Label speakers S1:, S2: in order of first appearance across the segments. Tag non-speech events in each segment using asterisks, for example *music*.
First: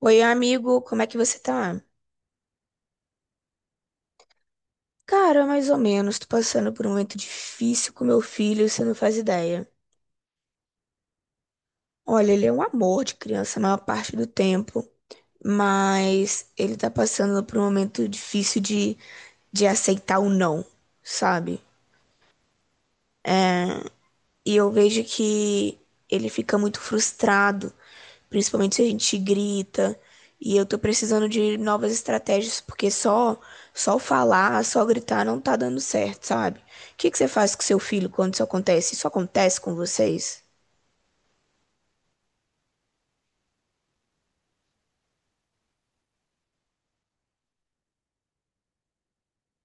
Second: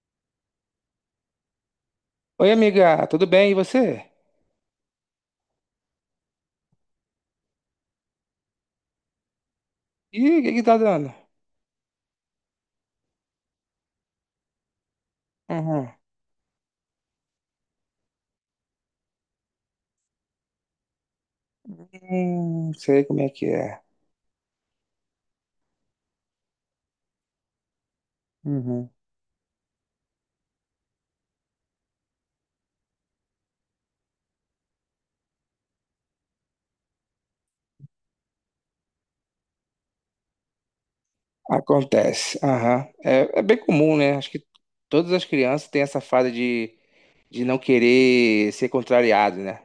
S1: Oi, amigo, como é que você tá?
S2: Oi, amiga, tudo bem? E você?
S1: Cara, mais ou menos, tô passando por um momento difícil com meu filho, você não faz ideia.
S2: Ih, o que que tá dando?
S1: Olha, ele é um amor de criança a maior parte do tempo,
S2: Uhum.
S1: mas ele tá passando por um momento de aceitar o não, sabe?
S2: Sei como é que
S1: É.
S2: é.
S1: E eu vejo que ele fica muito frustrado, principalmente se a
S2: Uhum.
S1: gente grita. E eu tô precisando de novas estratégias, porque só falar, só gritar não tá dando certo, sabe? O que que você faz com seu filho quando isso acontece? Isso acontece com vocês?
S2: Acontece. Aham. É bem comum, né? Acho que todas as crianças têm essa fase de não querer ser contrariado, né?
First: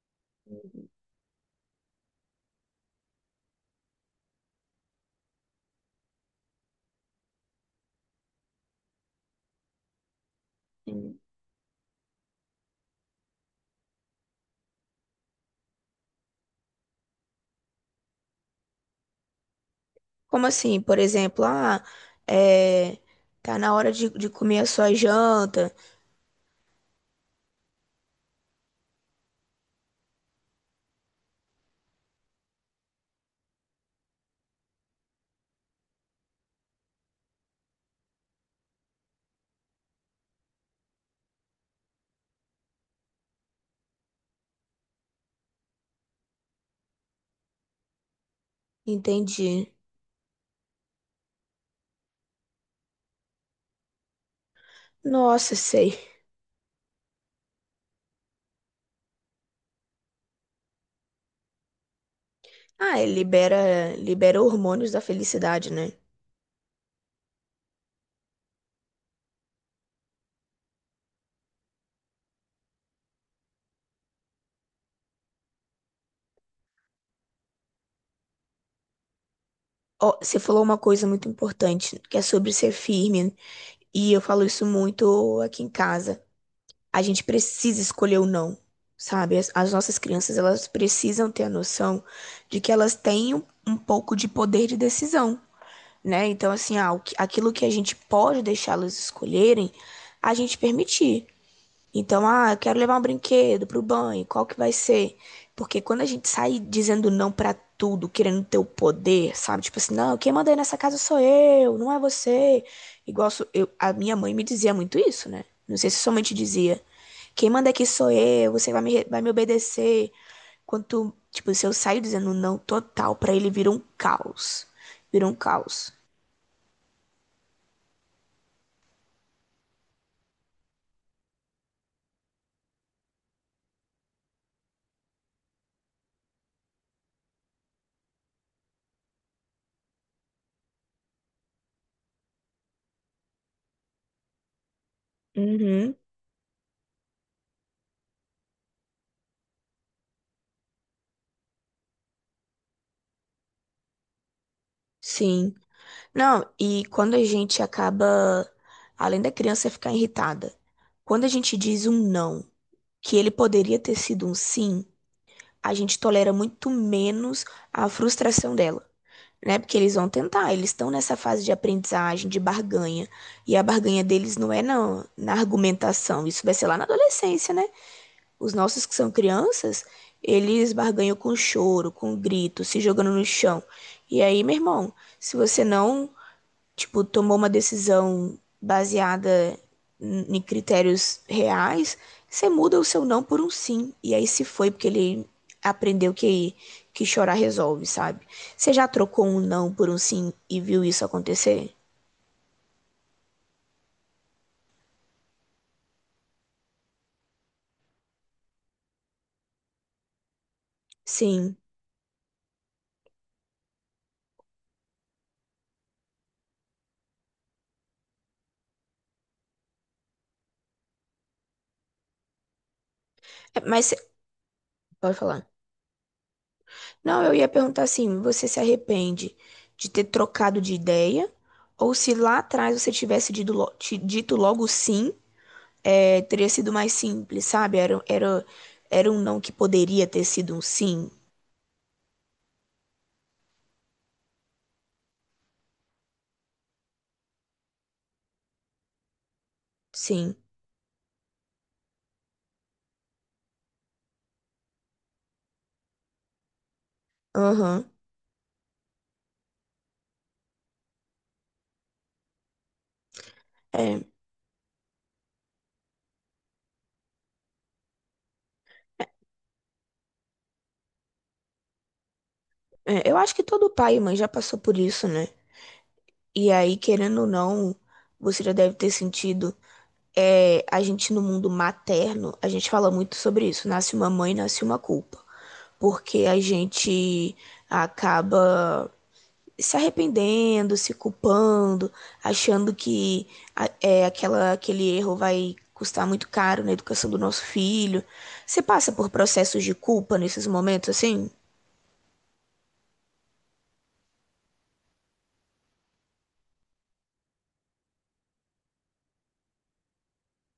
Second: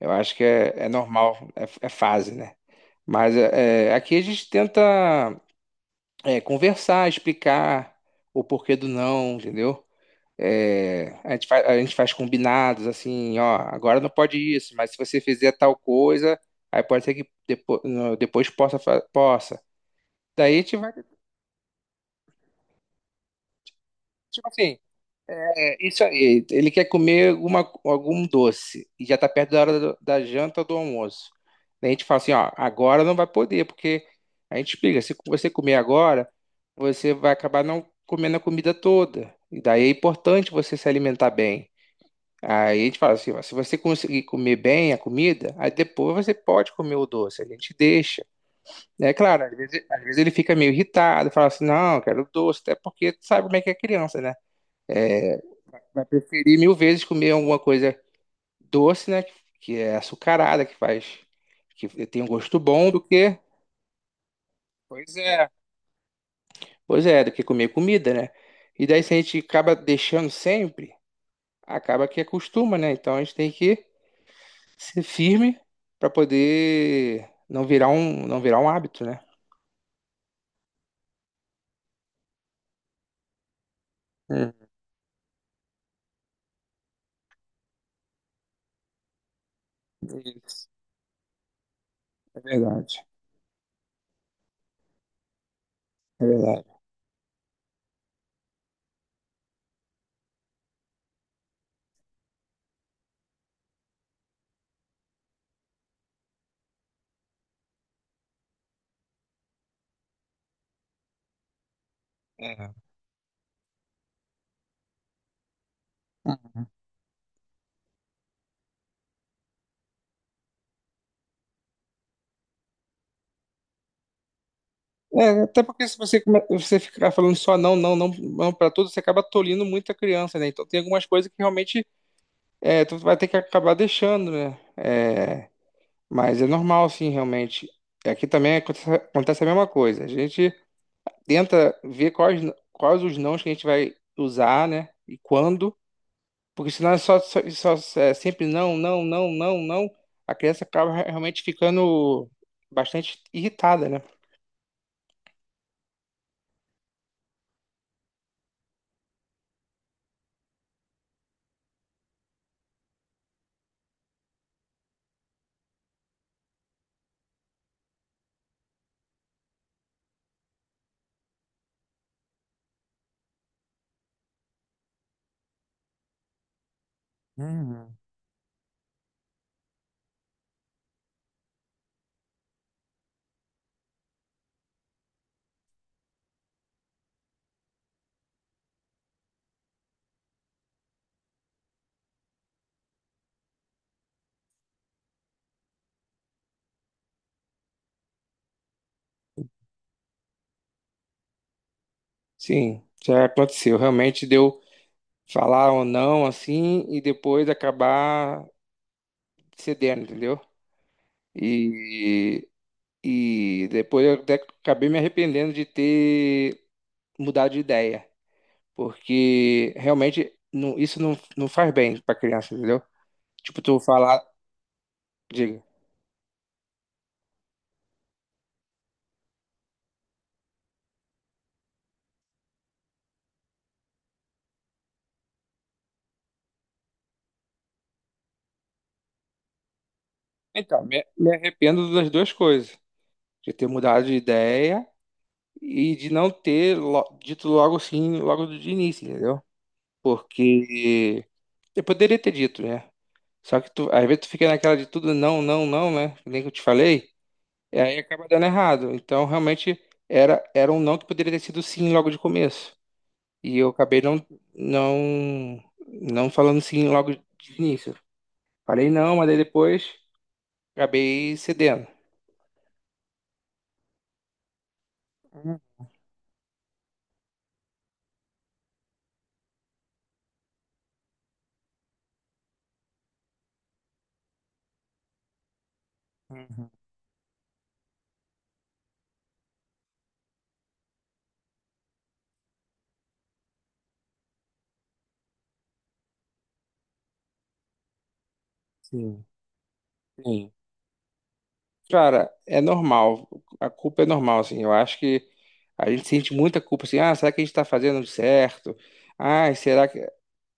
S2: Eu acho que é normal, é fase, né? Mas aqui a gente tenta conversar, explicar o porquê do não, entendeu? É,
S1: Sim.
S2: a gente faz combinados assim, ó, agora não pode isso, mas se você fizer tal coisa, aí pode ser que depois possa, possa.
S1: Como
S2: Daí a gente
S1: assim?
S2: vai,
S1: Por exemplo, é, tá na hora de
S2: Tipo
S1: comer a
S2: assim,
S1: sua janta.
S2: isso aí, ele quer comer algum doce e já tá perto da hora da janta ou do almoço. Daí a gente fala assim, ó, agora não vai poder, porque a gente explica, se você comer agora, você vai acabar não comendo a comida toda. E daí é importante você se alimentar bem. Aí a gente fala assim, ó, se você conseguir comer bem a comida, aí depois você pode comer o doce, a gente deixa. É claro,
S1: Entendi.
S2: às vezes ele fica meio irritado, fala assim, não, eu quero doce, até porque tu sabe como é que é criança, né?
S1: Nossa, sei.
S2: Vai preferir mil vezes comer alguma coisa doce, né? Que é açucarada, que faz, que tem um gosto bom
S1: Ah,
S2: do
S1: ele
S2: que.
S1: libera, libera hormônios da
S2: Pois é.
S1: felicidade, né?
S2: Pois é, do que comer comida, né? E daí se a gente acaba deixando sempre, acaba que acostuma, né? Então a gente tem que ser firme para poder não virar um hábito, né?
S1: Ó, você falou uma coisa muito importante, que é sobre ser firme, né? E eu falo
S2: Hum,
S1: isso muito aqui em casa. A gente precisa escolher o não, sabe? As nossas crianças, elas
S2: isso.
S1: precisam ter a noção
S2: É
S1: de que elas
S2: verdade,
S1: têm um pouco de poder de decisão, né?
S2: é
S1: Então,
S2: verdade.
S1: assim, ah, aquilo que a gente pode deixá-las escolherem, a gente permitir. Então, ah, eu quero levar um brinquedo pro banho, qual que vai ser? Porque quando a gente sai dizendo não pra tudo, querendo ter o poder, sabe? Tipo assim, não, quem manda aí nessa casa sou eu, não é você.
S2: É.
S1: Igual eu, a minha mãe me dizia muito isso, né? Não sei se somente dizia, quem manda aqui sou eu, você vai vai me obedecer. Quanto, tipo, se eu saio dizendo não total pra ele, vira um caos. Vira
S2: É,
S1: um
S2: até porque
S1: caos.
S2: se você, você ficar falando só não, não, não, não para tudo, você acaba tolindo muito a criança, né? Então tem algumas coisas que realmente tu vai ter que acabar deixando, né? É, mas é normal, sim, realmente. E aqui também acontece a mesma coisa. A gente tenta ver quais os nãos que a gente vai usar, né? E quando.
S1: Uhum,
S2: Porque senão é é sempre não, não, não, não, não. A criança acaba realmente ficando bastante irritada, né?
S1: sim. Não, e quando a gente acaba, além da criança ficar irritada, quando a gente diz um não, que ele poderia ter sido um sim, a gente tolera muito menos a frustração dela, né? Porque eles vão tentar, eles estão nessa fase de aprendizagem, de barganha, e a barganha deles não é na argumentação, isso vai ser lá na adolescência, né? Os nossos que são crianças, eles barganham com choro, com grito, se jogando no chão. E aí, meu irmão, se você não tipo, tomou uma decisão baseada em critérios reais, você muda o seu não por um sim. E aí se foi porque ele aprendeu que chorar resolve, sabe? Você já trocou um não por um sim e viu isso acontecer?
S2: Sim, já aconteceu. Realmente deu falar ou não assim e depois acabar cedendo, entendeu?
S1: Sim.
S2: E, e depois eu até acabei me arrependendo de ter mudado de ideia. Porque realmente não, isso não, não faz bem pra criança, entendeu?
S1: É,
S2: Tipo, tu
S1: mas
S2: falar,
S1: pode falar.
S2: diga.
S1: Não, eu ia perguntar assim, você se arrepende de ter trocado de ideia? Ou se lá atrás você tivesse dito logo sim, é, teria sido mais simples, sabe? Era um não que poderia ter sido um
S2: Então,
S1: sim.
S2: me arrependo das duas coisas. De ter mudado de ideia e de não ter dito logo sim, logo de início, entendeu?
S1: Sim.
S2: Porque eu poderia ter dito, né? Só que tu, às vezes tu fica naquela de tudo não, não, não, né? Que nem que eu te falei, e
S1: Aham.
S2: aí acaba dando errado. Então, realmente, era um não que poderia ter sido sim logo de começo. E eu
S1: É,
S2: acabei não falando sim logo de início. Falei
S1: é,
S2: não, mas aí depois acabei cedendo.
S1: eu acho que todo pai e mãe já passou por isso, né? E aí, querendo ou não, você já deve ter sentido. É, a gente no mundo materno, a gente fala muito sobre isso. Nasce uma mãe, nasce uma culpa. Porque a
S2: Uhum,
S1: gente acaba se arrependendo, se culpando, achando que é, aquele erro vai custar muito caro na educação do nosso filho. Você passa por
S2: sim,
S1: processos de culpa nesses
S2: sim.
S1: momentos assim?
S2: Cara, é normal. A culpa é normal, assim. Eu acho que a gente sente muita culpa, assim. Ah, será que a gente tá fazendo certo? Ai, será que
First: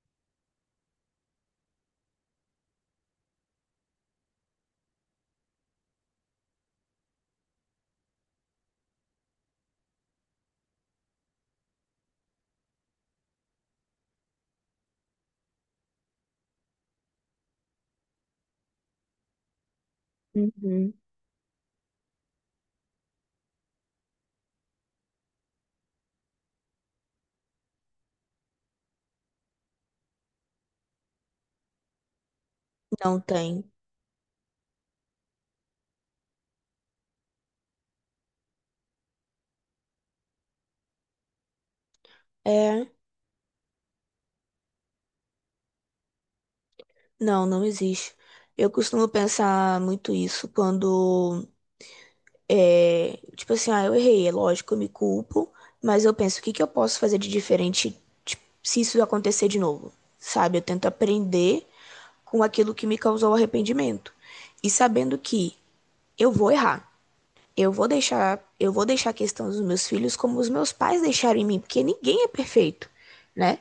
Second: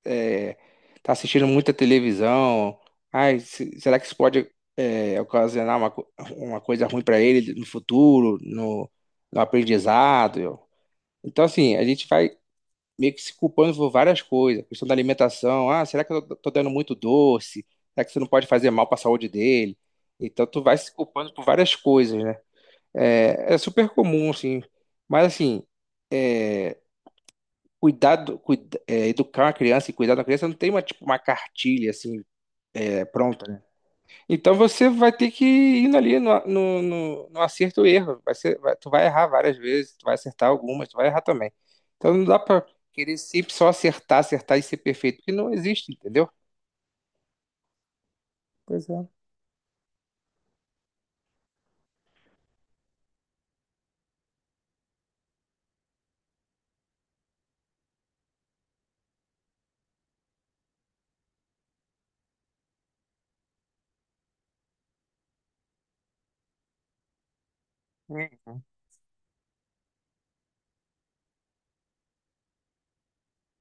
S2: é, tá assistindo muita televisão? Ai, será que isso pode ocasionar uma coisa ruim para ele no futuro, no aprendizado? Então, assim, a gente vai meio que se culpando por várias coisas. A questão da alimentação, ah, será que eu tô dando muito doce? Será que isso não pode fazer mal para a saúde dele? Então tu vai
S1: Uhum.
S2: se culpando por várias coisas, né? É super comum, assim. Mas assim, educar uma criança e cuidar da criança não tem uma, tipo, uma cartilha assim,
S1: Não
S2: pronta, né?
S1: tem.
S2: Então você vai ter que ir indo ali no acerto e erro. Tu vai errar várias vezes, tu vai acertar algumas, tu vai errar também. Então não dá pra
S1: É,
S2: querer sempre só acertar, acertar e ser perfeito, porque não existe, entendeu?
S1: não, não existe. Eu
S2: Pois
S1: costumo
S2: é.
S1: pensar muito isso quando é, tipo assim, ah, eu errei, é lógico, eu me culpo, mas eu penso, o que que eu posso fazer de diferente, tipo, se isso acontecer de novo? Sabe? Eu tento aprender com aquilo que me causou arrependimento. E sabendo que eu vou errar.
S2: Hum.
S1: Eu vou deixar a questão dos meus filhos como os meus pais deixaram em mim, porque ninguém é perfeito, né?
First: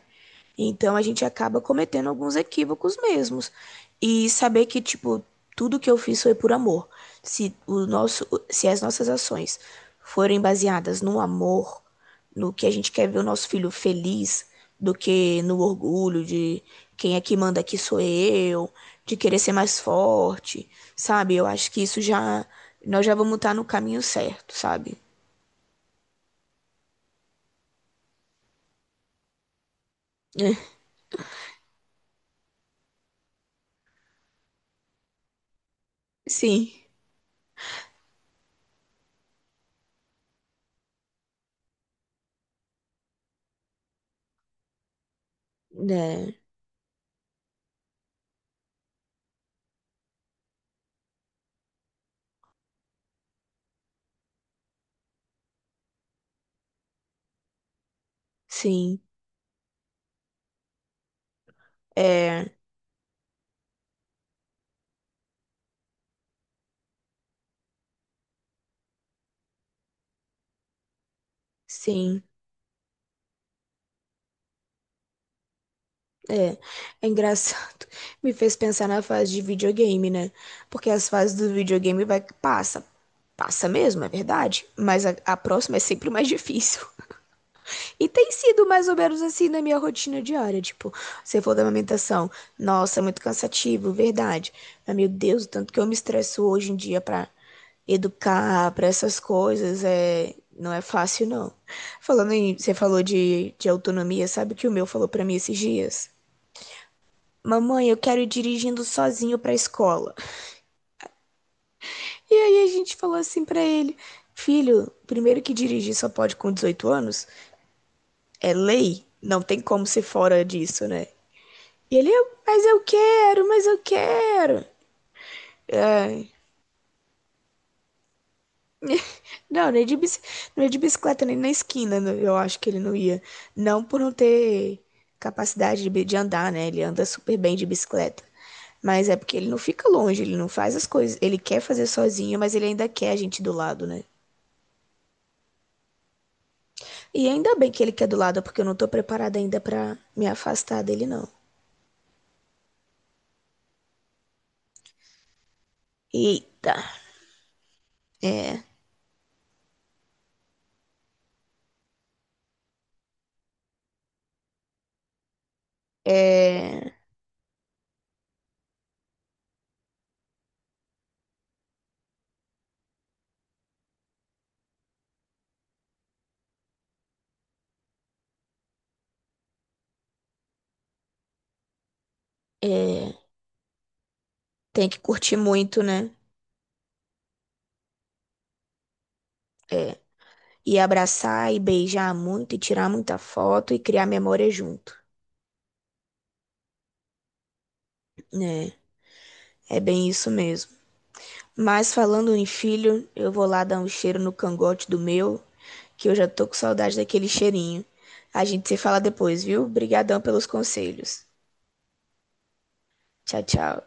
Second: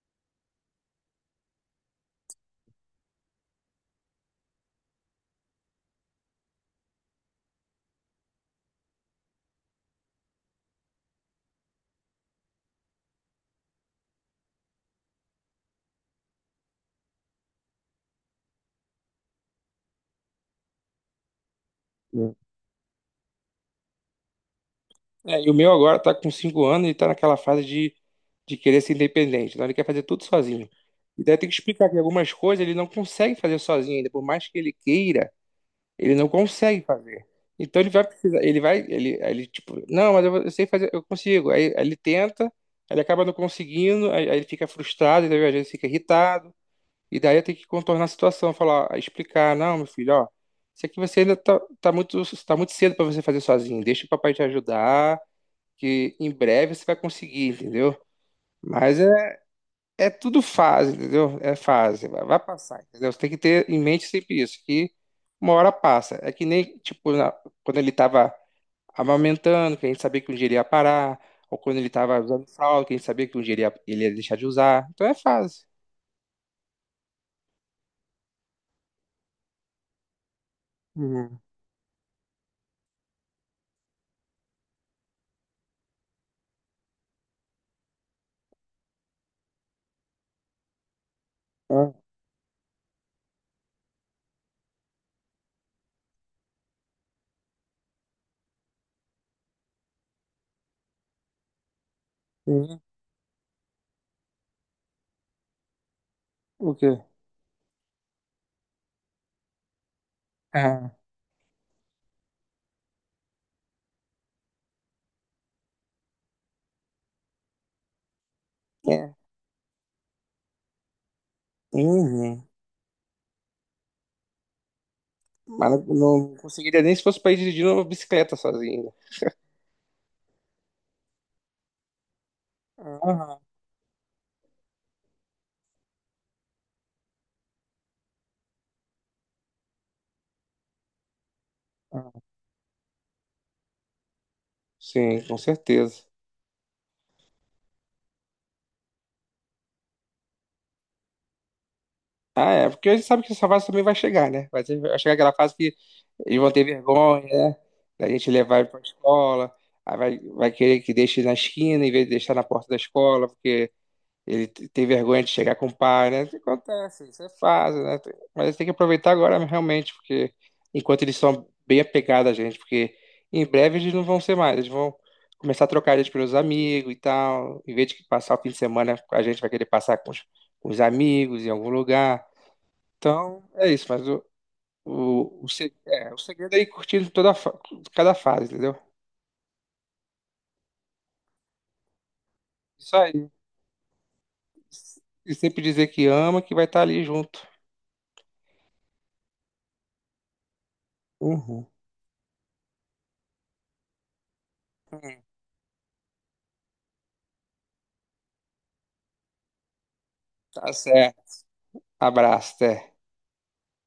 S1: Então a gente acaba cometendo alguns equívocos mesmos. E saber que, tipo, tudo que eu fiz foi por amor. Se o nosso, se as nossas ações forem baseadas no amor, no que a gente quer ver o nosso filho feliz, do que no orgulho de quem é que manda aqui sou eu, de querer ser mais forte, sabe? Eu acho que isso já nós já vamos estar no caminho certo, sabe?
S2: É, e o meu agora tá com 5 anos e tá naquela fase de querer ser independente. Então ele quer fazer tudo sozinho.
S1: *laughs*
S2: E daí tem que explicar que algumas coisas ele não consegue fazer sozinho ainda, por mais que ele queira. Ele não
S1: Sim,
S2: consegue fazer. Então ele vai precisar, ele vai, ele tipo, não, mas eu sei fazer, eu consigo. Aí ele tenta, aí ele acaba não conseguindo, aí ele fica frustrado, entendeu? Às vezes fica
S1: né?
S2: irritado. E daí eu tenho que contornar a situação, falar, explicar, não, meu filho, ó, isso aqui você ainda tá muito, tá muito cedo para você fazer sozinho. Deixa o papai te ajudar, que em breve você vai conseguir, entendeu? Mas
S1: Sim,
S2: é tudo fase, entendeu? É fase, vai
S1: é,
S2: passar, entendeu? Você tem que ter em mente sempre isso, que uma hora passa. É que nem, tipo, quando ele tava amamentando, que a gente sabia que um dia ele ia parar, ou quando ele tava
S1: sim.
S2: usando fralda, que a gente sabia que um dia ele ia deixar de usar. Então é fase.
S1: É, é engraçado. *laughs* Me fez pensar na fase de videogame, né? Porque as fases
S2: Uhum.
S1: do videogame vai passa, passa mesmo, é verdade, mas a próxima é sempre mais difícil. *laughs* E tem sido mais ou menos assim na minha rotina diária, tipo, se for da
S2: Ah,
S1: amamentação, nossa, é muito cansativo, verdade. Mas meu Deus, o tanto que eu me estresso hoje em dia pra educar, pra essas coisas, é não é fácil não. Você
S2: uhum.
S1: falou de autonomia, sabe o que o meu falou pra mim esses dias?
S2: O quê?
S1: Mamãe, eu quero ir dirigindo sozinho pra escola.
S2: Ah,
S1: E aí a gente falou assim pra ele: Filho, primeiro que dirigir só pode com 18 anos, é lei,
S2: é.
S1: não tem como ser fora disso, né? E ele:
S2: Uhum.
S1: Mas eu quero, mas eu quero.
S2: Mas não conseguiria nem se fosse pra ir dirigindo uma bicicleta sozinho.
S1: Não, nem de bicicleta, nem na esquina, né? Eu acho que ele não ia.
S2: Aham.
S1: Não por não ter capacidade de andar, né? Ele anda super bem de bicicleta. Mas é porque ele não fica longe, ele não faz as coisas. Ele quer fazer sozinho, mas ele ainda quer a gente do lado, né?
S2: Sim, com certeza.
S1: E ainda bem que ele quer do lado, porque eu não tô preparada ainda pra me afastar dele, não.
S2: Ah, é, porque a gente sabe que essa fase também vai chegar, né? Vai chegar aquela fase que eles vão ter
S1: Eita.
S2: vergonha, né? Da gente levar
S1: É,
S2: ele pra escola, aí vai querer que deixe na esquina em vez de deixar na porta da escola, porque ele tem vergonha de chegar com o pai, né? Isso
S1: é,
S2: acontece, isso é fase, né? Mas tem que aproveitar agora realmente, porque enquanto eles são bem apegados a gente, porque em breve eles não vão ser mais, eles vão começar a trocar a gente pelos amigos e tal, em vez de passar o fim de semana, a gente vai querer passar com com os amigos em algum lugar.
S1: é.
S2: Então, é isso, mas
S1: Tem que curtir
S2: o, se-
S1: muito, né?
S2: é, o segredo é ir curtindo cada fase, entendeu?
S1: É. E abraçar e beijar muito, e tirar
S2: Isso
S1: muita
S2: aí.
S1: foto e criar memória junto.
S2: E sempre dizer que ama, que vai estar ali junto.
S1: Né, é bem isso mesmo.
S2: Uhum.
S1: Mas falando em filho, eu vou lá dar um cheiro no cangote do meu, que eu já tô com saudade daquele cheirinho. A gente se fala depois, viu? Obrigadão pelos
S2: Tá
S1: conselhos.
S2: certo. Abraço, até.
S1: Tchau, tchau.